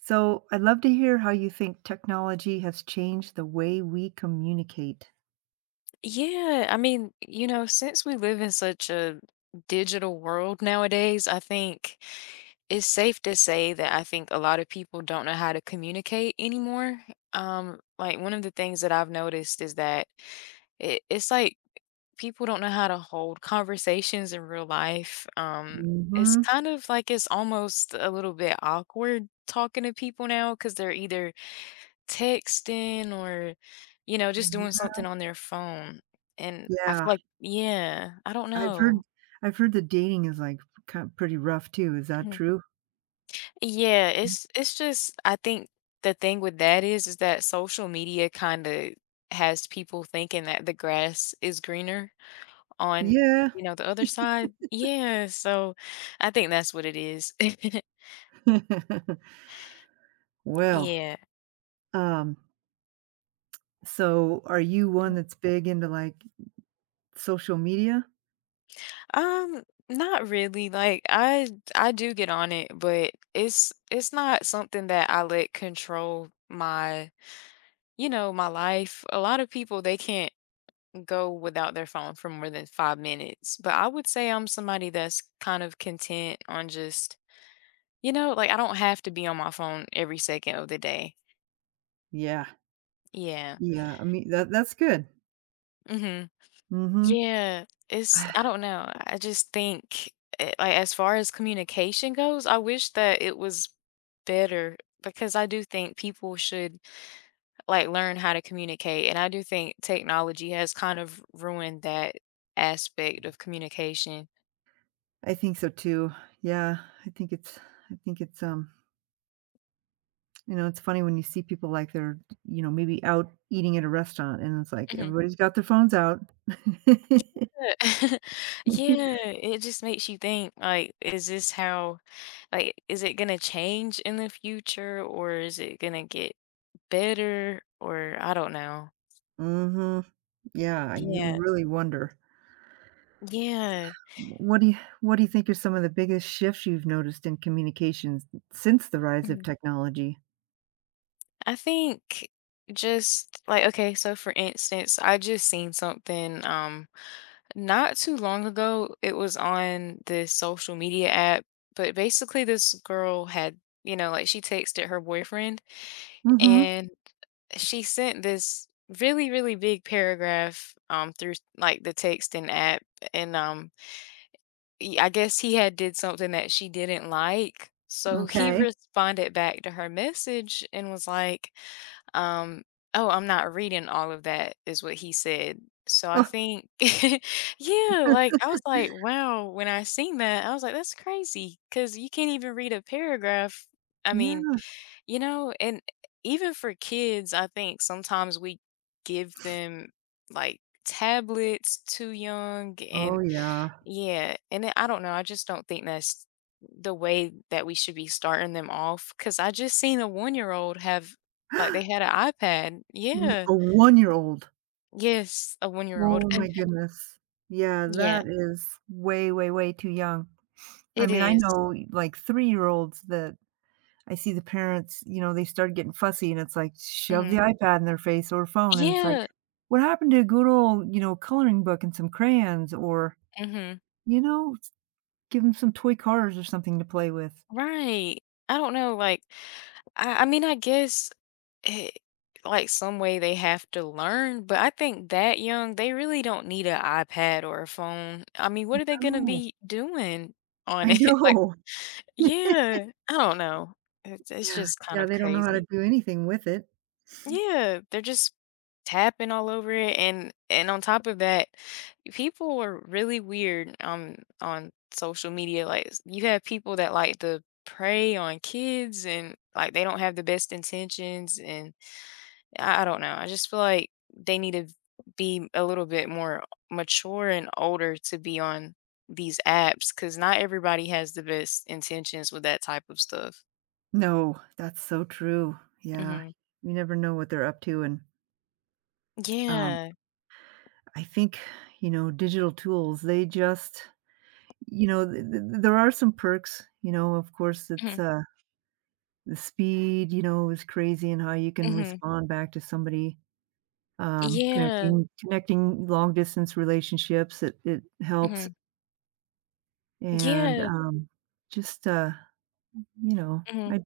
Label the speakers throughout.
Speaker 1: So, I'd love to hear how you think technology has changed the way we communicate.
Speaker 2: Yeah, I mean, you know, since we live in such a digital world nowadays, I think it's safe to say that I think a lot of people don't know how to communicate anymore. Like one of the things that I've noticed is that it's like people don't know how to hold conversations in real life. It's
Speaker 1: Mhm.
Speaker 2: kind of like it's almost a little bit awkward talking to people now because they're either texting or, you know, just
Speaker 1: Mhm.
Speaker 2: doing something on their phone. And I feel
Speaker 1: Yeah,
Speaker 2: like yeah, I don't
Speaker 1: I've
Speaker 2: know.
Speaker 1: heard I've heard the dating is, like, kind of pretty rough too, is that
Speaker 2: Mhm.
Speaker 1: true?
Speaker 2: Yeah, it's just I think the thing with that is that social media kinda has people thinking that the grass is greener on,
Speaker 1: Yeah.
Speaker 2: you know, the other side. Yeah, so I think that's what it is.
Speaker 1: Well,
Speaker 2: Yeah.
Speaker 1: um, so are you one that's big into, like social media?
Speaker 2: Um, Not really. Like I do get on it, but it's not something that I let control my, you know, my life. A lot of people they can't go without their phone for more than 5 minutes. But I would say I'm somebody that's kind of content on just, you know, like I don't have to be on my phone every second of the day.
Speaker 1: Yeah.
Speaker 2: Yeah.
Speaker 1: Yeah, I mean, that's good.
Speaker 2: Mhm.
Speaker 1: Mhm.
Speaker 2: Yeah, it's
Speaker 1: I
Speaker 2: I don't know. I just think, like, as far as communication goes, I wish that it was better because I do think people should, like, learn how to communicate, and I do think technology has kind of ruined that aspect of communication.
Speaker 1: I think so too. Yeah, I think it's I think it's it's funny when you see people like they're, maybe out eating at a restaurant and it's like
Speaker 2: Mhm.
Speaker 1: everybody's got their phones out.
Speaker 2: Yeah, it just makes you think, like, is this how like, is it gonna change in the future, or is it gonna get better, or I don't know.
Speaker 1: Mhm. Yeah, you
Speaker 2: Yeah.
Speaker 1: really wonder.
Speaker 2: Yeah.
Speaker 1: What do you think are some of the biggest shifts you've noticed in communications since the rise of
Speaker 2: Mhm.
Speaker 1: technology?
Speaker 2: I think just like okay, so for instance, I just seen something not too long ago. It was on this social media app, but basically this girl had, you know, like she texted her boyfriend
Speaker 1: Mhm.
Speaker 2: and she sent this really big paragraph through like the texting app and I guess he had did something that she didn't like. So he
Speaker 1: Okay.
Speaker 2: responded back to her message and was like Um, "Oh, I'm not reading all of that." Is what he said. So I
Speaker 1: Oh,
Speaker 2: think yeah, like, I was like, "Wow," when I seen that, I was like, "That's crazy, cause you can't even read a paragraph." I mean,
Speaker 1: yeah.
Speaker 2: you know, and even for kids, I think sometimes we give them, like, tablets too young
Speaker 1: Oh,
Speaker 2: and
Speaker 1: yeah.
Speaker 2: yeah, and then I don't know, I just don't think that's the way that we should be starting them off. Cause I just seen a one-year-old have like, they had an iPad.
Speaker 1: Mm,
Speaker 2: Yeah.
Speaker 1: a one-year-old.
Speaker 2: Yes, a one-year-old.
Speaker 1: Oh my goodness. Yeah,
Speaker 2: Yeah,
Speaker 1: that is way, way, way too young. I
Speaker 2: it
Speaker 1: mean, I
Speaker 2: is.
Speaker 1: know, like, three-year-olds that I see the parents, they start getting fussy and it's like, shove the
Speaker 2: Mhm.
Speaker 1: iPad in their face or phone, and it's like,
Speaker 2: Yeah.
Speaker 1: what happened to a good old, coloring book and some crayons or,
Speaker 2: Mhm.
Speaker 1: you know, s- give them some toy cars or something to play with.
Speaker 2: Right. I don't know, like, I mean, I guess, eh, like, some way they have to learn, but I think that young, they really don't need an iPad or a phone. I mean, what are they gonna
Speaker 1: No,
Speaker 2: be doing on
Speaker 1: I
Speaker 2: it? Like
Speaker 1: know.
Speaker 2: yeah, I don't know. It's
Speaker 1: Yeah,
Speaker 2: just kind
Speaker 1: yeah,
Speaker 2: of
Speaker 1: they don't know how to
Speaker 2: crazy.
Speaker 1: do anything with it.
Speaker 2: Yeah, they're just tapping all over it and on top of that, people are really weird on social media. You have people that like to prey on kids and like they don't have the best intentions and I don't know. I just feel like they need to be a little bit more mature and older to be on these apps because not everybody has the best intentions with that type of stuff.
Speaker 1: No, that's so true. Yeah,
Speaker 2: Mhm.
Speaker 1: you never know what they're up to, and um,
Speaker 2: Yeah.
Speaker 1: I think, digital tools. They just, there are some perks. Of course,
Speaker 2: Mhm.
Speaker 1: it's the speed, is crazy and how you can
Speaker 2: Mhm.
Speaker 1: respond back to somebody,
Speaker 2: Yeah.
Speaker 1: connecting long distance relationships, it helps,
Speaker 2: Mhm.
Speaker 1: and,
Speaker 2: Yeah.
Speaker 1: just, you know,
Speaker 2: Mhm.
Speaker 1: I do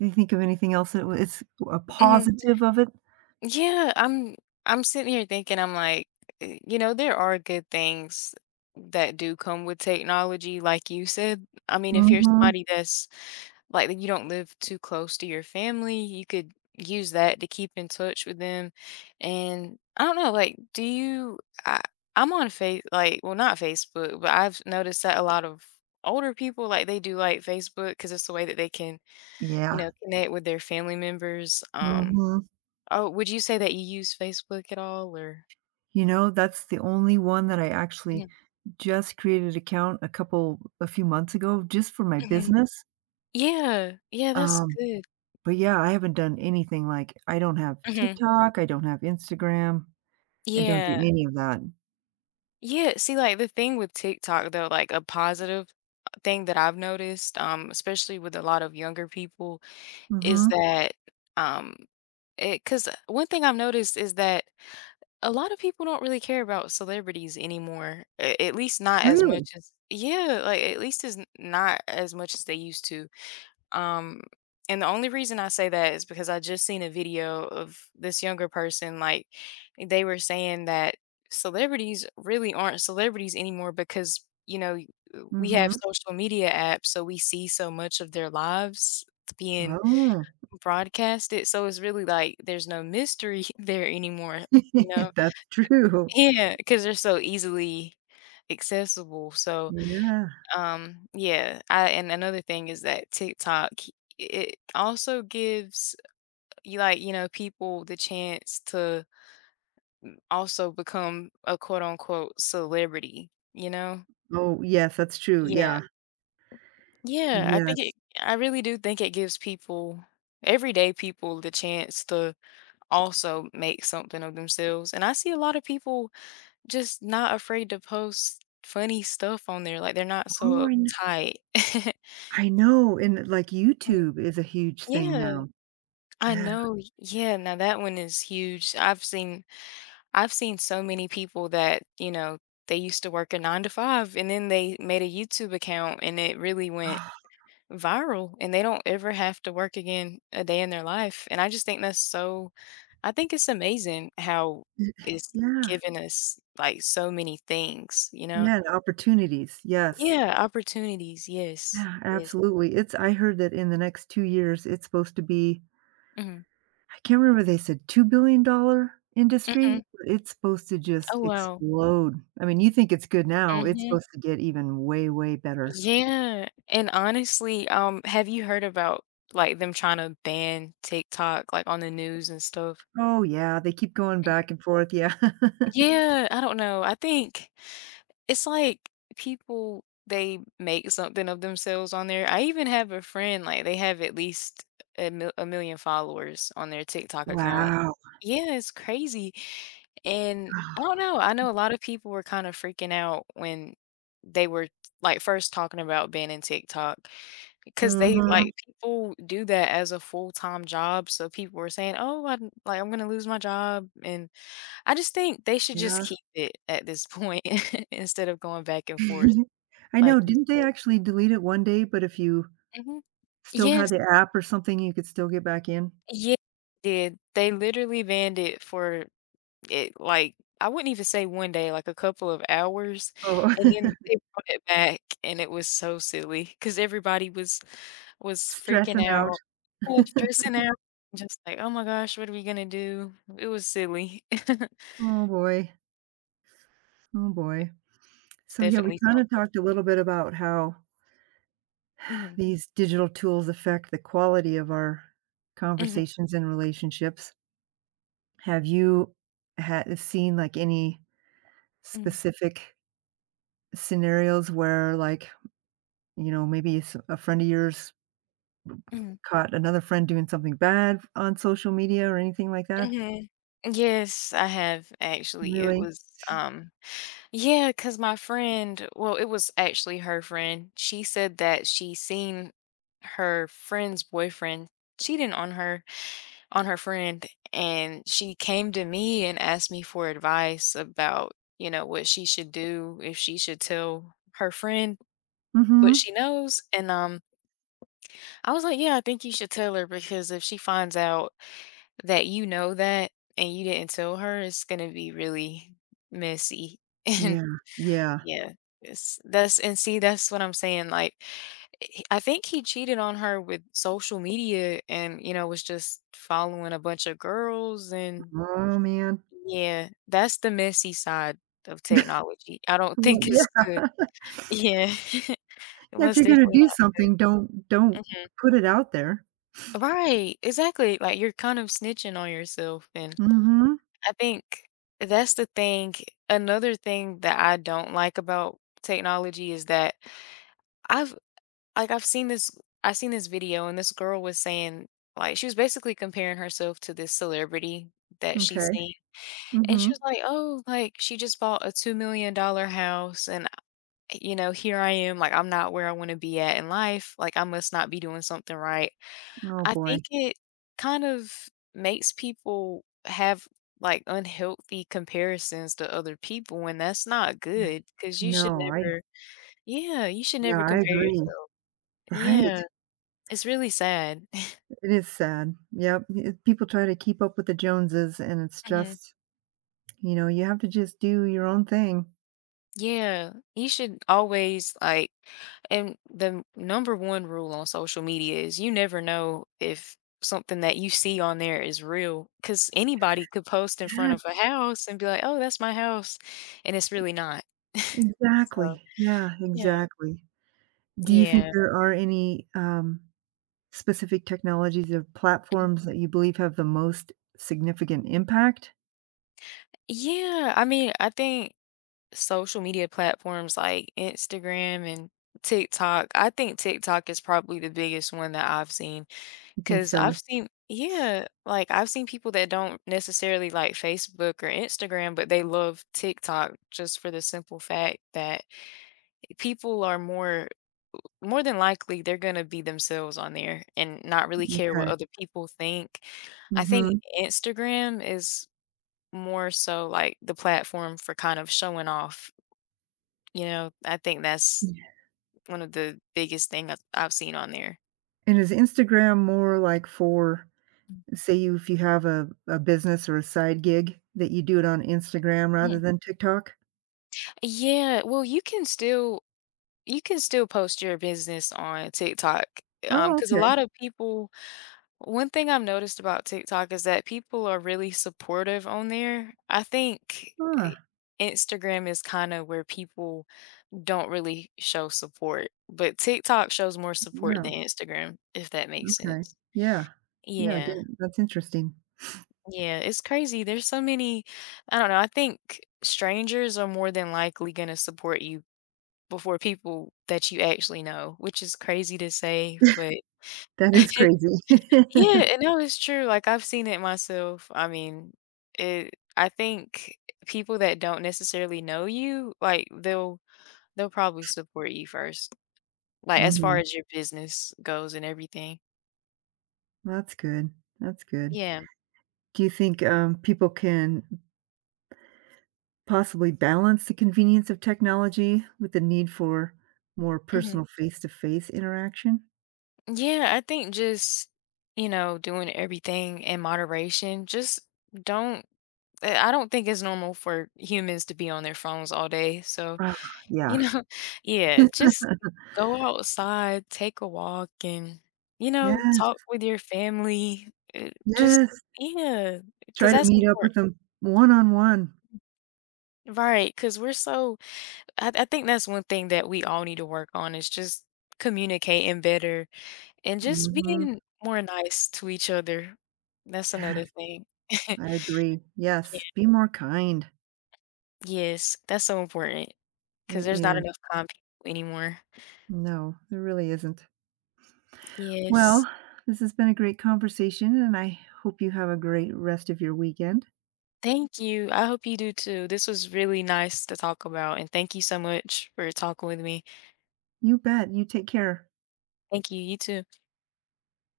Speaker 1: you think of anything else that wa it's a
Speaker 2: Mhm.
Speaker 1: positive of it?
Speaker 2: Yeah. I'm sitting here thinking I'm like, you know, there are good things that do come with technology, like you said. I mean, if you're
Speaker 1: Mhm.
Speaker 2: somebody that's like you don't live too close to your family, you could use that to keep in touch with them. And I don't know, like, do you? I, I'm on face, like, well, not Facebook, but I've noticed that a lot of older people, like, they do like Facebook because it's the way that they can, you
Speaker 1: Yeah.
Speaker 2: know, connect with their family members.
Speaker 1: Mhm.
Speaker 2: Oh, would you say that you use Facebook at all, or?
Speaker 1: You know, that's the only one that I actually
Speaker 2: Mhm.
Speaker 1: just created an account a few months ago just for my
Speaker 2: Mhm.
Speaker 1: business,
Speaker 2: Yeah, yeah, that's
Speaker 1: um
Speaker 2: good.
Speaker 1: but, yeah, I haven't done anything like I don't have
Speaker 2: Hmm.
Speaker 1: TikTok, I don't have Instagram, I don't do
Speaker 2: Yeah.
Speaker 1: any of that.
Speaker 2: Yeah, see, like the thing with TikTok though, like a positive thing that I've noticed, especially with a lot of younger people, is
Speaker 1: Mhm.
Speaker 2: that um it because one thing I've noticed is that a lot of people don't really care about celebrities anymore. At least not as
Speaker 1: Really?
Speaker 2: much as yeah, like at least is not as much as they used to. Um, and the only reason I say that is because I just seen a video of this younger person, like they were saying that celebrities really aren't celebrities anymore because, you know, we have
Speaker 1: Mhm.
Speaker 2: social media apps, so we see so much of their lives being
Speaker 1: Oh.
Speaker 2: broadcasted. So it's really like there's no mystery there anymore, you know?
Speaker 1: That's true.
Speaker 2: Yeah, because they're so easily accessible. So
Speaker 1: Yeah.
Speaker 2: yeah, I and another thing is that TikTok, it also gives you like, you know, people the chance to also become a quote unquote celebrity, you know?
Speaker 1: Oh, yes, that's true,
Speaker 2: Yeah.
Speaker 1: yeah.
Speaker 2: Yeah, I think
Speaker 1: Yes.
Speaker 2: it I really do think it gives people everyday people the chance to also make something of themselves. And I see a lot of people just not afraid to post funny stuff on there. Like they're not
Speaker 1: Oh,
Speaker 2: so
Speaker 1: I know.
Speaker 2: uptight.
Speaker 1: I know, and, like,
Speaker 2: Mm,
Speaker 1: YouTube is a huge thing
Speaker 2: yeah.
Speaker 1: now.
Speaker 2: I
Speaker 1: Yeah.
Speaker 2: know, y yeah, now that one is huge. I've seen so many people that, you know, they used to work a 9 to 5 and then they made a YouTube account and it really went
Speaker 1: Oh,
Speaker 2: viral and they don't ever have to work again a day in their life, and I just think that's so I think it's amazing how
Speaker 1: it
Speaker 2: it's
Speaker 1: yeah.
Speaker 2: given us, like, so many things, you know?
Speaker 1: Yeah, and opportunities, yes.
Speaker 2: Yeah, opportunities, yes,
Speaker 1: Yeah,
Speaker 2: yes.
Speaker 1: absolutely. It's I heard that in the next 2 years, it's supposed to be,
Speaker 2: Mhm,
Speaker 1: I can't remember, they said $2 billion dollar industry,
Speaker 2: mhm.
Speaker 1: it's supposed to just
Speaker 2: Oh, wow.
Speaker 1: explode. I mean, you think it's good now, it's
Speaker 2: Mhm.
Speaker 1: supposed to get even way, way better.
Speaker 2: Yeah, and honestly, have you heard about, like, them trying to ban TikTok, like, on the news and stuff?
Speaker 1: Oh, yeah, they keep going back
Speaker 2: Mhm.
Speaker 1: and forth, yeah.
Speaker 2: Yeah, I don't know. I think it's like people, they make something of themselves on there. I even have a friend, like, they have at least a million followers on their TikTok account.
Speaker 1: Wow.
Speaker 2: Yeah, it's crazy, and I don't know. I know a lot of people were kinda freaking out when they were, like, first talking about banning TikTok. 'Cause they
Speaker 1: Mhm,
Speaker 2: like, people do that as a full-time job, so people were saying, "Oh, I'm like, I'm gonna lose my job," and I just think they should just
Speaker 1: yeah.
Speaker 2: keep it at this point instead of going back and forth,
Speaker 1: I
Speaker 2: like
Speaker 1: know,
Speaker 2: you
Speaker 1: didn't they
Speaker 2: said.
Speaker 1: actually delete it one day, but if you
Speaker 2: Mhm.
Speaker 1: still had
Speaker 2: Yes.
Speaker 1: the app or something, you could still get back in?
Speaker 2: Yeah, did. They literally banned it for It like, I wouldn't even say 1 day, like, a couple of hours,
Speaker 1: Oh,
Speaker 2: and then they brought it back, and it was so silly because everybody was freaking
Speaker 1: stressing out.
Speaker 2: out and stressing out, just like, "Oh my gosh, what are we gonna do?" It was silly.
Speaker 1: Oh boy, oh boy.
Speaker 2: It's
Speaker 1: So, yeah, we
Speaker 2: definitely
Speaker 1: kinda
Speaker 2: something.
Speaker 1: talked a little bit about how
Speaker 2: Mhm,
Speaker 1: these digital tools affect the quality of our
Speaker 2: mhm,
Speaker 1: conversations and relationships. Have you ha seen, like, any
Speaker 2: mm,
Speaker 1: specific scenarios where, like, maybe s a friend of yours
Speaker 2: mhm,
Speaker 1: caught another friend doing something bad on social media or anything like that?
Speaker 2: mhm. Yes, I have actually. It
Speaker 1: Really?
Speaker 2: was, yeah, cause my friend well, it was actually her friend. She said that she seen her friend's boyfriend cheating on her friend, and she came to me and asked me for advice about, you know, what she should do, if she should tell her friend what
Speaker 1: Mhm.
Speaker 2: she knows, and, I was like, "Yeah, I think you should tell her because if she finds out that you know that and you didn't tell her, it's gonna be really messy."
Speaker 1: Yeah, yeah.
Speaker 2: Yeah, it's that's and see, that's what I'm saying, like, I think he cheated on her with social media and, you know, was just following a bunch of girls and
Speaker 1: Oh, man.
Speaker 2: yeah, that's the messy side of technology. I don't
Speaker 1: Well,
Speaker 2: think
Speaker 1: yeah,
Speaker 2: it's good. Yeah, it
Speaker 1: if
Speaker 2: was
Speaker 1: you're gonna
Speaker 2: definitely
Speaker 1: do
Speaker 2: not good.
Speaker 1: something, don't
Speaker 2: Mhm.
Speaker 1: put it out there.
Speaker 2: Right, exactly, like, you're kind of snitching on yourself, and
Speaker 1: Mhm.
Speaker 2: I think that's the thing another thing that I don't like about technology is that I've like I seen this video and this girl was saying like she was basically comparing herself to this celebrity that she's
Speaker 1: Okay.
Speaker 2: seen and she
Speaker 1: Mhm.
Speaker 2: was like, "Oh, like she just bought a 2 million dollar house and you know, here I am like I'm not where I want to be at in life. Like I must not be doing something right."
Speaker 1: Oh,
Speaker 2: I think
Speaker 1: boy.
Speaker 2: it kind of makes people have like unhealthy comparisons to other people and that's not good because you should
Speaker 1: No, I
Speaker 2: never yeah, you should
Speaker 1: yeah,
Speaker 2: never
Speaker 1: I
Speaker 2: compare
Speaker 1: agree.
Speaker 2: yourself.
Speaker 1: Right.
Speaker 2: Yeah. It's really sad.
Speaker 1: It is sad. Yep. It people try to keep up with the Joneses, and it's
Speaker 2: Mhm.
Speaker 1: just, you have to just do your own thing.
Speaker 2: Yeah, you should always like and the number one rule on social media is you never know if something that you see on there is real because anybody could post in front
Speaker 1: Yes,
Speaker 2: of a house and be like, oh, that's my house. And it's really not. So,
Speaker 1: exactly. Yeah,
Speaker 2: yeah.
Speaker 1: exactly. Do you think
Speaker 2: Yeah.
Speaker 1: there are any, specific technologies or platforms that you believe have the most significant impact?
Speaker 2: Yeah. I mean, I think social media platforms like Instagram and TikTok, I think TikTok is probably the biggest one that I've seen.
Speaker 1: You think
Speaker 2: Because
Speaker 1: so?
Speaker 2: I've seen yeah, like, I've seen people that don't necessarily like Facebook or Instagram, but they love TikTok just for the simple fact that people are more more than likely, they're gonna be themselves on there and not really care what
Speaker 1: Okay.
Speaker 2: other people think. I think
Speaker 1: Mhm.
Speaker 2: Instagram is more so, like, the platform for kind of showing off, you know? I think that's one of the biggest thing I've seen on there.
Speaker 1: And is Instagram more like for
Speaker 2: Mm.
Speaker 1: say you if you have a business or a side gig that you do it on Instagram rather
Speaker 2: Mhm.
Speaker 1: than TikTok?
Speaker 2: Yeah, well, you can still post your business on TikTok,
Speaker 1: Oh,
Speaker 2: because a
Speaker 1: okay.
Speaker 2: lot of people one thing I've noticed about TikTok is that people are really supportive on there. I think I
Speaker 1: Ah,
Speaker 2: Instagram is kinda where people don't really show support, but TikTok shows more support than
Speaker 1: wow,
Speaker 2: Instagram, if that makes
Speaker 1: okay.
Speaker 2: sense.
Speaker 1: Yeah. Yeah, I
Speaker 2: Yeah,
Speaker 1: didn't that's interesting.
Speaker 2: yeah, it's crazy. There's so many I don't know, I think strangers are more than likely gonna support you before people that you actually know, which is crazy to say, but
Speaker 1: That is crazy.
Speaker 2: yeah, and no, it's true, like, I've seen it myself. I mean, it I think people that don't necessarily know you, like, they'll probably support you first, like, as far
Speaker 1: Mhm.
Speaker 2: as your business goes and everything.
Speaker 1: That's good. That's good.
Speaker 2: Yeah,
Speaker 1: Do you think, people can possibly balance the convenience of technology with the need for more
Speaker 2: mhm.
Speaker 1: personal face-to-face interaction?
Speaker 2: Yeah, I think just, you know, doing everything in moderation, just don't I don't think it's normal for humans to be on their phones all day, so
Speaker 1: Ah, yeah.
Speaker 2: you know yeah, just go outside, take a walk, and, you
Speaker 1: Yes,
Speaker 2: know, talk with your family. Uh, just
Speaker 1: yes.
Speaker 2: yeah,
Speaker 1: Try
Speaker 2: cause
Speaker 1: to
Speaker 2: that's
Speaker 1: meet up with
Speaker 2: important.
Speaker 1: them one-on-one.
Speaker 2: Right? because 'cause we're so I think that's one thing that we all need to work on is just communicating better and just
Speaker 1: Mhm.
Speaker 2: being more nice to each other. That's
Speaker 1: Yes,
Speaker 2: another thing.
Speaker 1: I agree.
Speaker 2: Yeah.
Speaker 1: Yes, be more kind.
Speaker 2: Yes, that's so important. Cause
Speaker 1: It
Speaker 2: there's not
Speaker 1: is.
Speaker 2: enough calm people anymore.
Speaker 1: No, there really isn't. Well,
Speaker 2: Yes.
Speaker 1: this has been a great conversation, and I hope you have a great rest of your weekend.
Speaker 2: Thank you. I hope you do too. This was really nice to talk about, and thank you so much for talking with me.
Speaker 1: You bet. You take care.
Speaker 2: Thank you. You too.